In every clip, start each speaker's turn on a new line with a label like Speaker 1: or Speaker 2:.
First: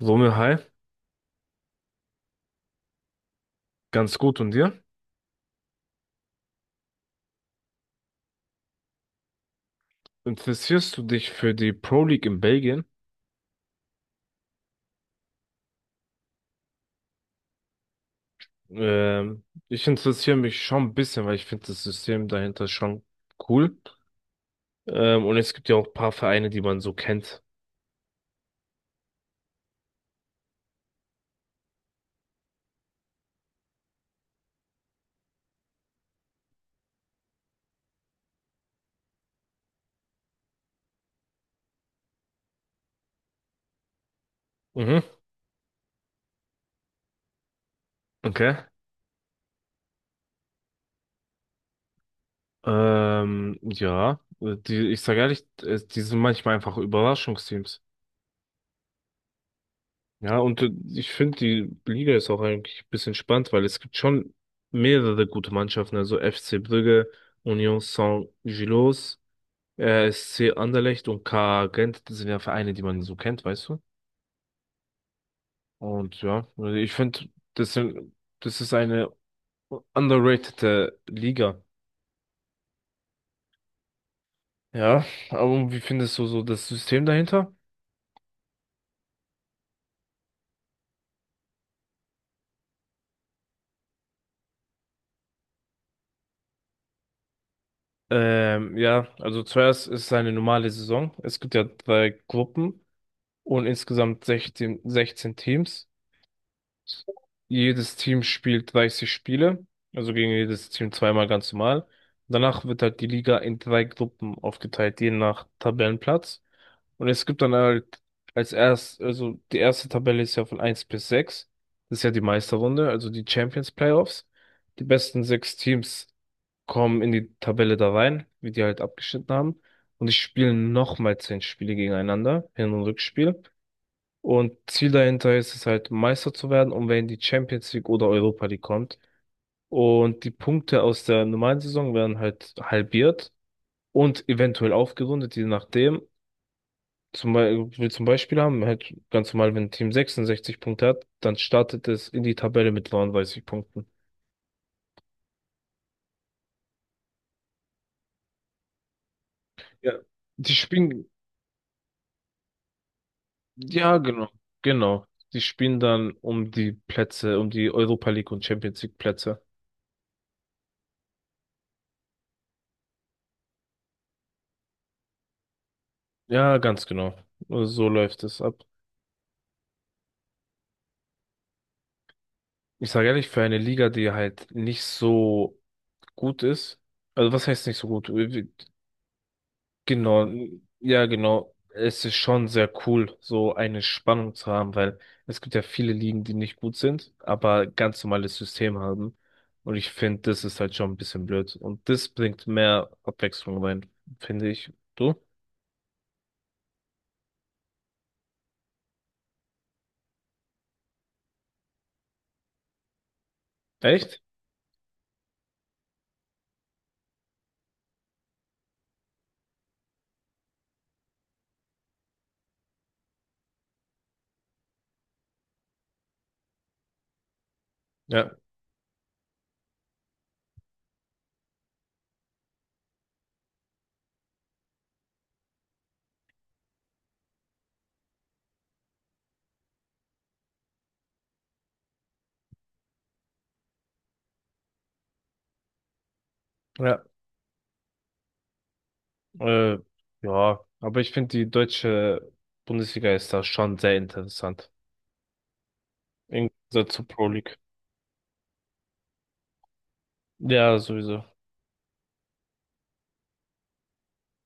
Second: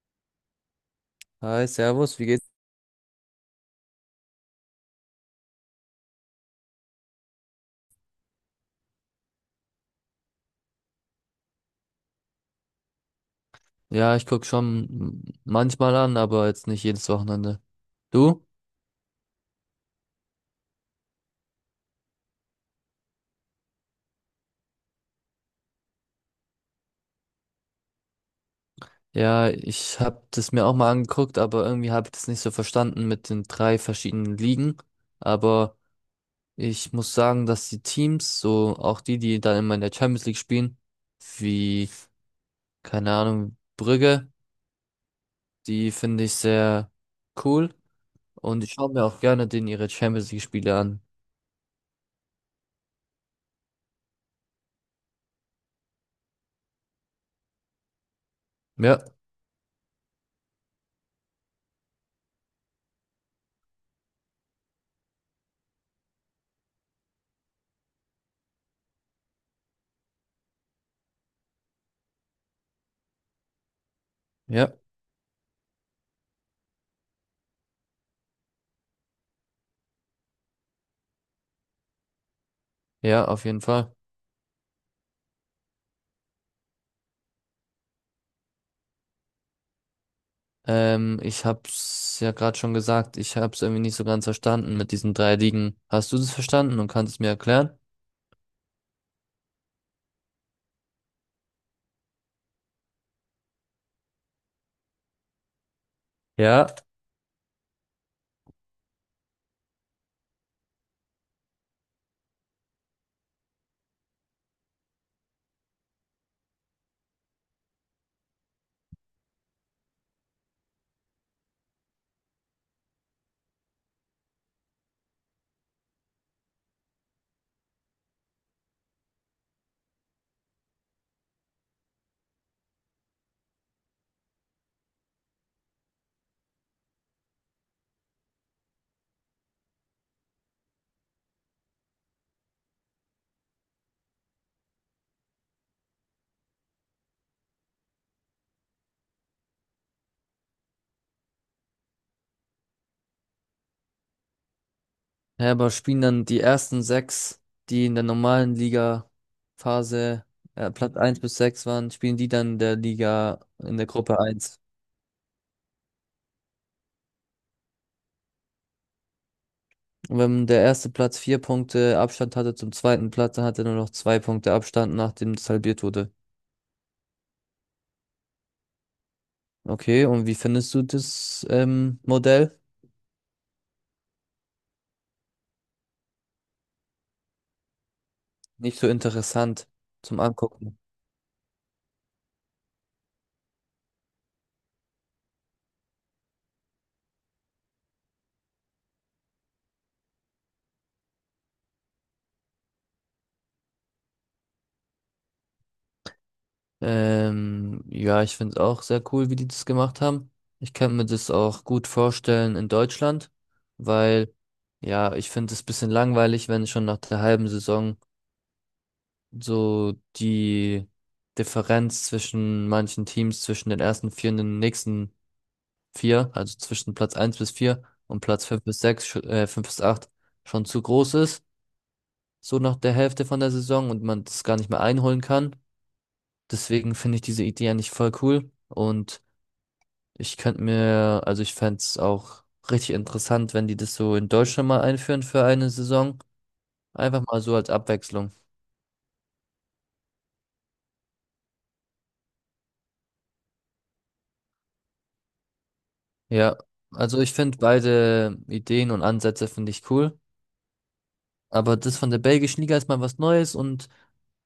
Speaker 1: Romeo, hi,
Speaker 2: Hi, Servus, wie geht's?
Speaker 1: ganz gut und dir? Interessierst du dich für die Pro League in Belgien?
Speaker 2: Ja, ich guck schon manchmal an, aber jetzt nicht jedes Wochenende. Du?
Speaker 1: Ich interessiere mich schon ein bisschen, weil ich finde das System dahinter schon cool. Und es gibt ja auch ein paar Vereine, die man so kennt.
Speaker 2: Ja, ich hab das mir auch mal angeguckt, aber irgendwie hab ich das nicht so verstanden mit den drei verschiedenen Ligen. Aber ich muss sagen, dass die Teams, so auch die, die dann immer in der Champions League spielen, wie, keine Ahnung, Brügge,
Speaker 1: Mhm,
Speaker 2: die finde ich sehr cool.
Speaker 1: okay.
Speaker 2: Und ich schaue mir auch gerne denen ihre Champions League-Spiele an.
Speaker 1: Ja, ich sage ehrlich, die sind manchmal einfach Überraschungsteams.
Speaker 2: Ja,
Speaker 1: Ja, und ich finde, die Liga ist auch eigentlich ein bisschen spannend, weil es gibt schon mehrere gute Mannschaften, also FC Brügge, Union Saint-Gilloise. SC Anderlecht und KA Gent, das sind ja Vereine, die man so kennt, weißt du?
Speaker 2: ja,
Speaker 1: Und ja, also ich finde, das sind, das ist eine underratede Liga.
Speaker 2: ja, auf jeden Fall.
Speaker 1: Ja, aber wie findest du so das System dahinter?
Speaker 2: Ich hab's ja gerade schon gesagt, ich hab's irgendwie nicht so ganz verstanden mit diesen drei Ligen. Hast du das verstanden und kannst es mir erklären?
Speaker 1: Ja, also zuerst ist es eine normale Saison. Es gibt ja drei Gruppen und insgesamt 16 Teams.
Speaker 2: Ja,
Speaker 1: Jedes Team spielt 30 Spiele, also gegen jedes Team zweimal ganz normal. Danach wird halt die Liga in drei Gruppen aufgeteilt, je nach Tabellenplatz. Und es gibt dann halt also die erste Tabelle ist ja von eins bis sechs. Das ist ja die Meisterrunde, also die Champions Playoffs. Die besten sechs Teams kommen in die Tabelle da rein, wie die halt abgeschnitten haben. Und die spielen nochmal 10 Spiele gegeneinander, Hin- und Rückspiel. Und Ziel dahinter ist es halt, Meister zu werden, um wenn die Champions League oder Europa League kommt. Und die Punkte aus der normalen Saison werden halt halbiert und eventuell aufgerundet, je nachdem. Wir zum Beispiel haben halt ganz normal, wenn ein Team 66 Punkte hat, dann startet es in die Tabelle mit 39 Punkten.
Speaker 2: ja, aber spielen dann die ersten sechs, die in der normalen
Speaker 1: Ja.
Speaker 2: Liga-Phase
Speaker 1: Die
Speaker 2: Platz
Speaker 1: spielen,
Speaker 2: eins bis 6 waren, spielen die dann in der Liga in der
Speaker 1: ja,
Speaker 2: Gruppe
Speaker 1: genau,
Speaker 2: eins?
Speaker 1: genau. Die spielen dann um die Plätze, um die Europa League und Champions League Plätze.
Speaker 2: Und wenn der erste Platz vier Punkte Abstand hatte zum zweiten Platz, dann hat er nur noch zwei Punkte Abstand, nachdem es halbiert wurde.
Speaker 1: Ja, ganz genau. So läuft es ab.
Speaker 2: Okay, und wie findest du das Modell?
Speaker 1: Ich sage ehrlich, für eine Liga, die halt nicht so gut ist, also was heißt nicht so gut?
Speaker 2: Nicht so interessant zum
Speaker 1: Genau,
Speaker 2: Angucken.
Speaker 1: ja, genau. Es ist schon sehr cool, so eine Spannung zu haben, weil es gibt ja viele Ligen, die nicht gut sind, aber ganz normales System haben. Und ich finde, das ist halt schon ein bisschen blöd. Und das bringt mehr Abwechslung rein, finde ich. Du?
Speaker 2: Ja, ich finde es auch sehr cool, wie die das gemacht haben. Ich kann mir das auch gut vorstellen in Deutschland,
Speaker 1: Echt?
Speaker 2: weil ja, ich finde es ein bisschen langweilig, wenn schon nach der halben Saison so die Differenz zwischen manchen Teams, zwischen den ersten vier und den nächsten vier, also zwischen Platz eins bis vier und
Speaker 1: Ja,
Speaker 2: Platz fünf bis sechs, fünf bis acht schon zu groß ist, so nach der Hälfte von der Saison und man das gar nicht mehr einholen kann. Deswegen finde ich diese Idee eigentlich voll cool und ich könnte mir, also ich fänd's es auch richtig interessant, wenn die das so in Deutschland mal einführen für eine Saison.
Speaker 1: ja,
Speaker 2: Einfach mal so als Abwechslung.
Speaker 1: äh, ja. Aber ich finde, die deutsche Bundesliga ist da schon sehr interessant. Im
Speaker 2: Ja,
Speaker 1: Gegensatz zur
Speaker 2: also
Speaker 1: Pro
Speaker 2: ich
Speaker 1: League.
Speaker 2: finde beide Ideen und Ansätze finde ich cool.
Speaker 1: Ja, sowieso.
Speaker 2: Aber das von der belgischen Liga ist mal was Neues und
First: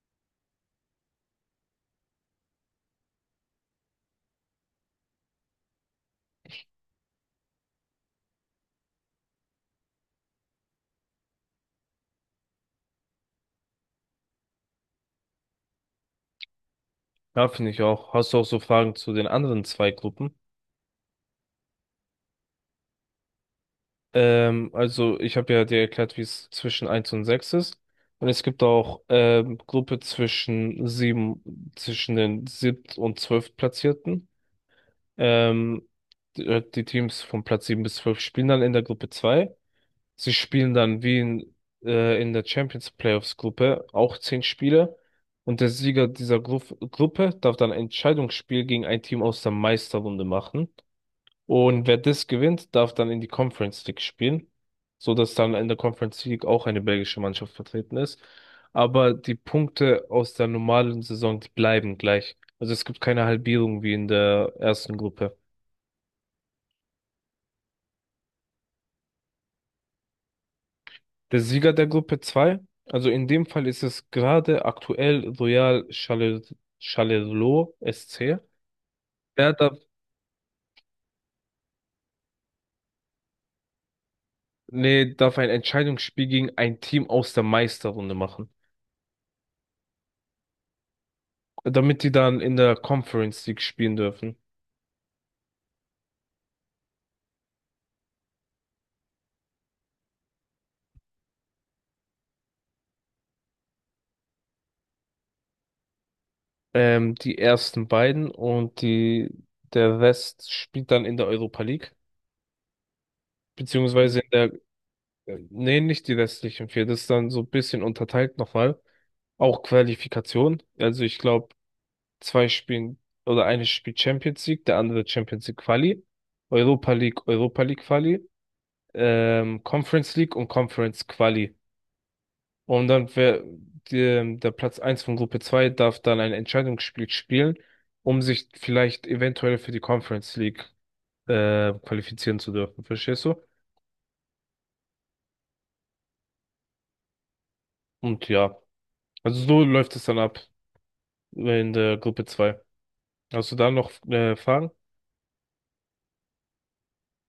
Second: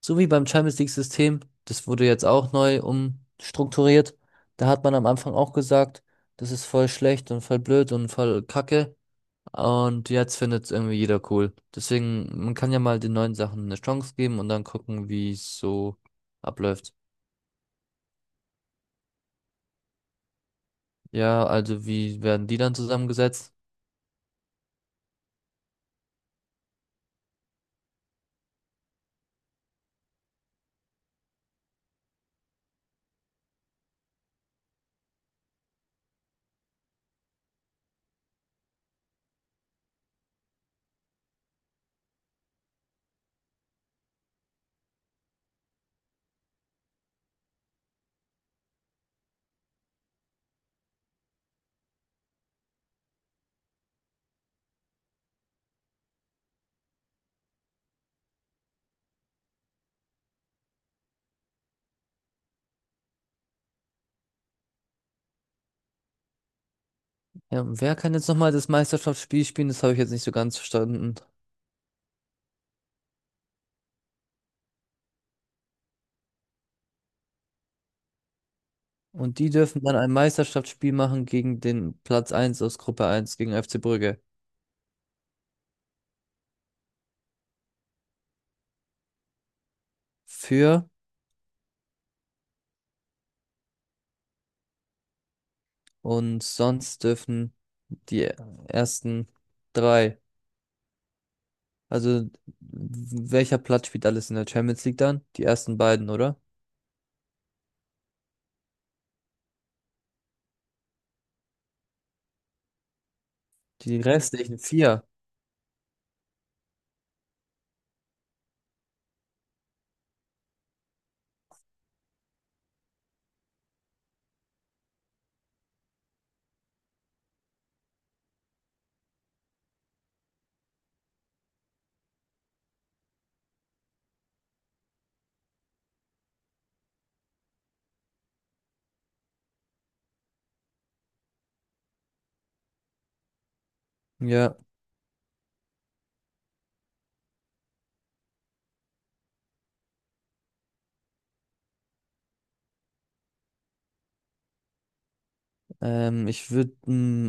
Speaker 2: so wie beim Champions League-System, das wurde jetzt auch neu umstrukturiert. Da hat man am Anfang auch gesagt, das ist voll schlecht und voll blöd und voll kacke. Und jetzt findet es irgendwie jeder cool. Deswegen, man kann ja mal den neuen Sachen eine Chance geben und dann gucken, wie es so abläuft.
Speaker 1: Ja, finde ich auch. Hast du auch so Fragen zu den anderen zwei Gruppen?
Speaker 2: Ja, also wie werden die dann zusammengesetzt?
Speaker 1: Also ich habe ja dir erklärt, wie es zwischen eins und 6 ist. Und es gibt auch Gruppe zwischen den siebt und zwölftplatzierten. Ähm, die Teams von Platz 7 bis 12 spielen dann in der Gruppe 2. Sie spielen dann wie in der Champions Playoffs Gruppe auch 10 Spiele. Und der Sieger dieser Gruppe darf dann ein Entscheidungsspiel gegen ein Team aus der Meisterrunde machen. Und wer das gewinnt, darf dann in die Conference League spielen, so dass dann in der Conference League auch eine belgische Mannschaft vertreten ist. Aber die Punkte aus der normalen Saison, die bleiben gleich. Also es gibt keine Halbierung wie in der ersten Gruppe.
Speaker 2: Ja, und wer kann jetzt nochmal das Meisterschaftsspiel spielen? Das habe ich jetzt nicht so ganz verstanden.
Speaker 1: Der Sieger der Gruppe 2, also in dem Fall ist es gerade aktuell Royal Charleroi SC.
Speaker 2: Und die
Speaker 1: Der darf,
Speaker 2: dürfen dann ein Meisterschaftsspiel machen gegen den Platz eins aus Gruppe eins gegen FC Brügge.
Speaker 1: nee, darf ein Entscheidungsspiel gegen ein Team aus der Meisterrunde machen,
Speaker 2: Für
Speaker 1: damit die dann in der Conference League spielen dürfen.
Speaker 2: Und sonst dürfen die ersten drei. Also welcher Platz spielt alles in der Champions League dann? Die ersten beiden, oder?
Speaker 1: Die ersten beiden und der Rest spielt dann in der Europa League,
Speaker 2: Die
Speaker 1: beziehungsweise in
Speaker 2: restlichen vier.
Speaker 1: nee, nicht die restlichen vier, das ist dann so ein bisschen unterteilt nochmal. Auch Qualifikation, also ich glaube, Zwei spielen oder eine spielt Champions League, der andere Champions League Quali, Europa League, Europa League Quali, Conference League und Conference Quali. Und dann der Platz eins von Gruppe 2 darf dann ein Entscheidungsspiel spielen, um sich vielleicht eventuell für die Conference League qualifizieren zu dürfen. Verstehst du?
Speaker 2: Ja,
Speaker 1: Und ja, also so läuft es dann ab in der Gruppe zwei. Hast du da noch Fragen?
Speaker 2: ich würde,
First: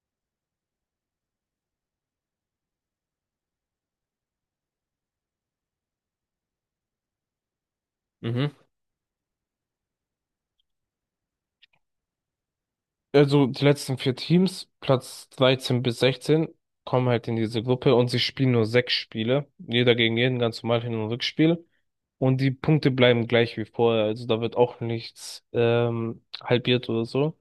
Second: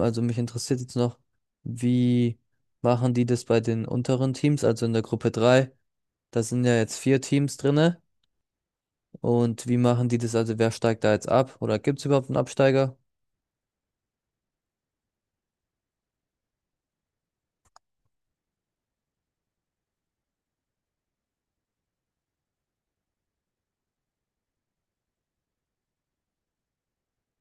Speaker 2: also mich interessiert jetzt noch, wie machen die das bei den unteren Teams, also in der Gruppe drei. Da sind ja jetzt vier Teams drinne.
Speaker 1: Mhm.
Speaker 2: Und wie machen die das? Also wer steigt da jetzt ab? Oder gibt es überhaupt einen Absteiger?
Speaker 1: Also die letzten vier Teams, Platz 13 bis 16, kommen halt in diese Gruppe und sie spielen nur sechs Spiele. Jeder gegen jeden, ganz normal Hin- und Rückspiel. Und die Punkte bleiben gleich wie vorher. Also da wird auch nichts halbiert oder so.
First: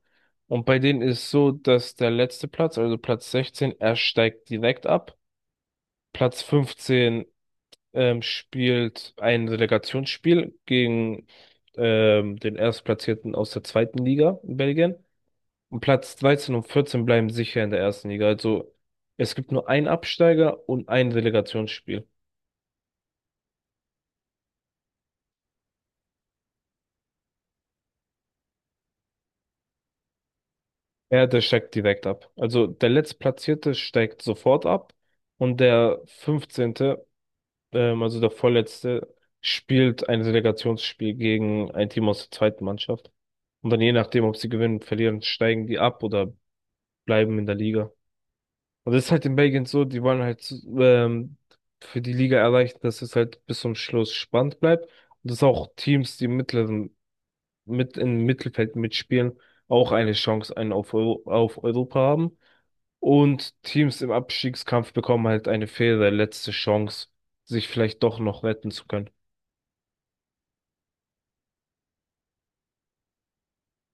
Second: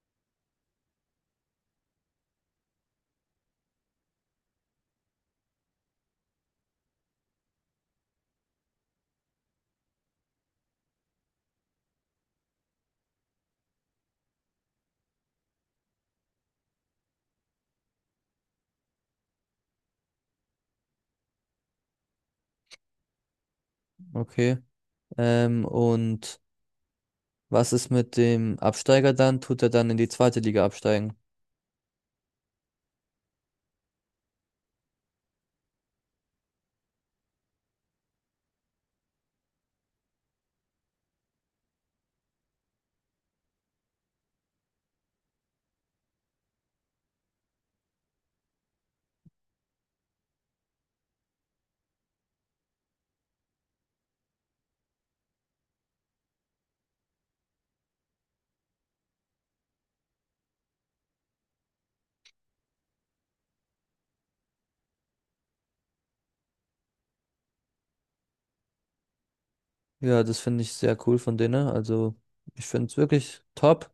Speaker 1: Und bei denen ist so, dass der letzte Platz, also Platz 16, er steigt direkt ab. Platz 15 spielt ein Relegationsspiel gegen den Erstplatzierten aus der zweiten Liga in Belgien. Und Platz 13 und 14 bleiben sicher in der ersten Liga. Also es gibt nur einen Absteiger und ein Relegationsspiel.
Speaker 2: Okay. Und was ist mit dem Absteiger dann? Tut er dann in die zweite Liga absteigen?
Speaker 1: Ja, der steigt direkt ab. Also der Letztplatzierte steigt sofort ab und der 15. Also der Vorletzte, spielt ein Relegationsspiel gegen ein Team aus der zweiten Mannschaft. Und dann je nachdem, ob sie gewinnen, verlieren, steigen die ab oder bleiben in der Liga. Und das ist halt in Belgien so, die wollen halt ähm, für die Liga erreichen, dass es halt bis zum Schluss spannend bleibt und dass auch Teams, die mittleren, mit im Mittelfeld mitspielen, auch eine Chance auf Europa haben. Und Teams im Abstiegskampf bekommen halt eine faire letzte Chance, sich vielleicht doch noch retten zu können.
Speaker 2: Ja, das finde ich sehr cool von denen. Also ich finde es wirklich top.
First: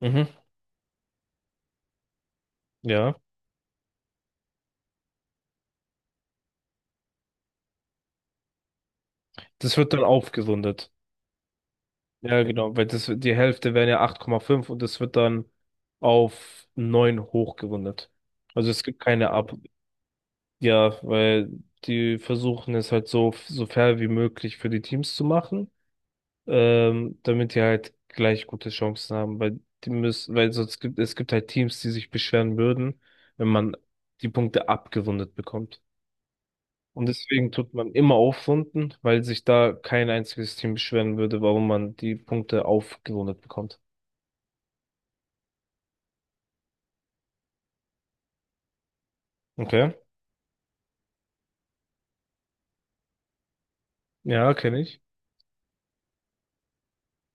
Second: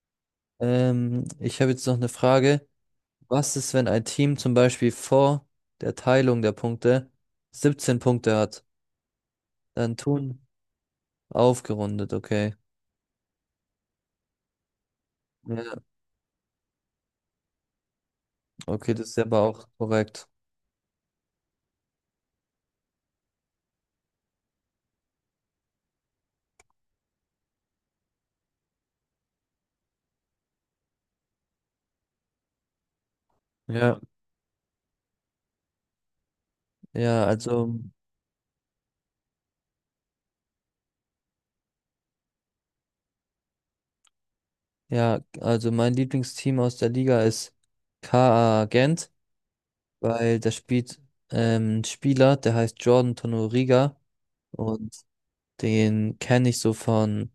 Speaker 1: Mhm.
Speaker 2: Ich habe jetzt noch eine Frage.
Speaker 1: Ja.
Speaker 2: Was ist, wenn ein Team zum Beispiel vor der Teilung der Punkte 17 Punkte hat?
Speaker 1: Das wird
Speaker 2: Dann
Speaker 1: dann
Speaker 2: tun
Speaker 1: aufgerundet.
Speaker 2: aufgerundet,
Speaker 1: Ja,
Speaker 2: okay.
Speaker 1: genau, die Hälfte wären ja 8,5 und das wird dann
Speaker 2: Ja,
Speaker 1: auf 9 hochgerundet. Also es
Speaker 2: okay,
Speaker 1: gibt
Speaker 2: das ist
Speaker 1: keine
Speaker 2: aber
Speaker 1: Ab
Speaker 2: auch korrekt.
Speaker 1: Ja, weil die versuchen es halt so, so fair wie möglich für die Teams zu machen, damit die halt gleich gute Chancen haben, weil sonst gibt es gibt halt Teams, die sich beschweren würden, wenn man
Speaker 2: Ja,
Speaker 1: die Punkte abgerundet bekommt. Und
Speaker 2: ja,
Speaker 1: deswegen tut
Speaker 2: also,
Speaker 1: man immer aufrunden, weil sich da kein einziges Team beschweren würde, warum man die Punkte aufgerundet bekommt.
Speaker 2: ja, also mein Lieblingsteam aus der Liga ist KA Gent,
Speaker 1: Okay.
Speaker 2: weil da spielt ein Spieler, der heißt Jordan Tonoriga
Speaker 1: Ja, kenne
Speaker 2: und
Speaker 1: ich.
Speaker 2: den kenne ich so von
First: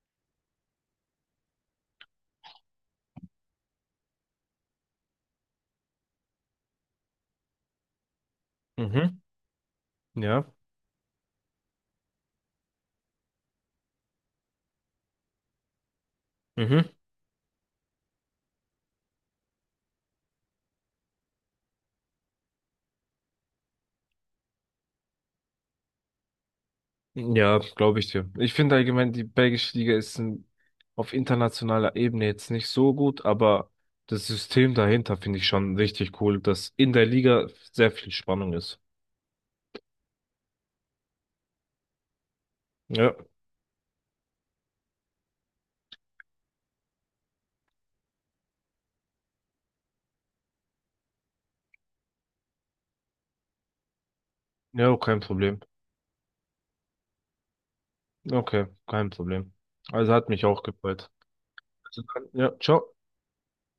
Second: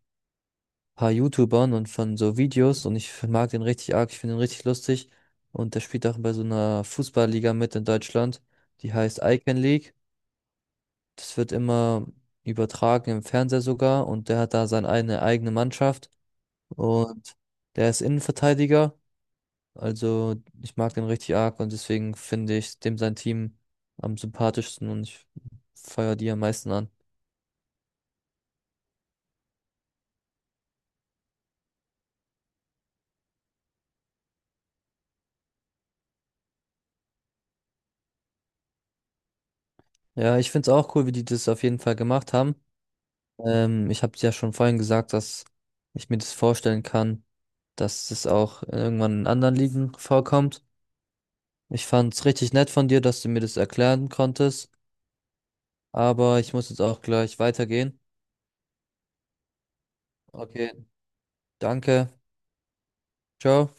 Speaker 2: paar YouTubern und von so Videos und ich mag den richtig arg, ich finde ihn richtig lustig. Und der spielt auch bei so einer Fußballliga mit in Deutschland, die heißt
Speaker 1: Mhm.
Speaker 2: Icon League.
Speaker 1: Ja.
Speaker 2: Das wird immer übertragen im Fernseher sogar und der hat da seine eine eigene Mannschaft
Speaker 1: Mhm.
Speaker 2: und der ist Innenverteidiger. Also ich mag den richtig arg und deswegen finde ich dem sein Team am sympathischsten und ich feiere die am meisten an.
Speaker 1: Ja, glaube ich dir. Ich finde allgemein, die belgische Liga ist ein, auf internationaler Ebene jetzt nicht so gut, aber das System dahinter finde ich schon richtig cool, dass in der Liga sehr viel Spannung ist.
Speaker 2: Ja, ich finde es auch cool, wie die das auf jeden Fall gemacht haben.
Speaker 1: Ja,
Speaker 2: Ich habe ja schon vorhin gesagt, dass ich mir das vorstellen kann, dass das auch irgendwann in anderen Ligen vorkommt. Ich fand es richtig nett von dir, dass du mir das erklären konntest,
Speaker 1: ja, kein Problem.
Speaker 2: aber ich muss jetzt auch gleich weitergehen.
Speaker 1: Okay, kein Problem. Also hat mich auch
Speaker 2: Okay,
Speaker 1: gefreut. Also
Speaker 2: danke.
Speaker 1: dann, ja, ciao.
Speaker 2: Ciao.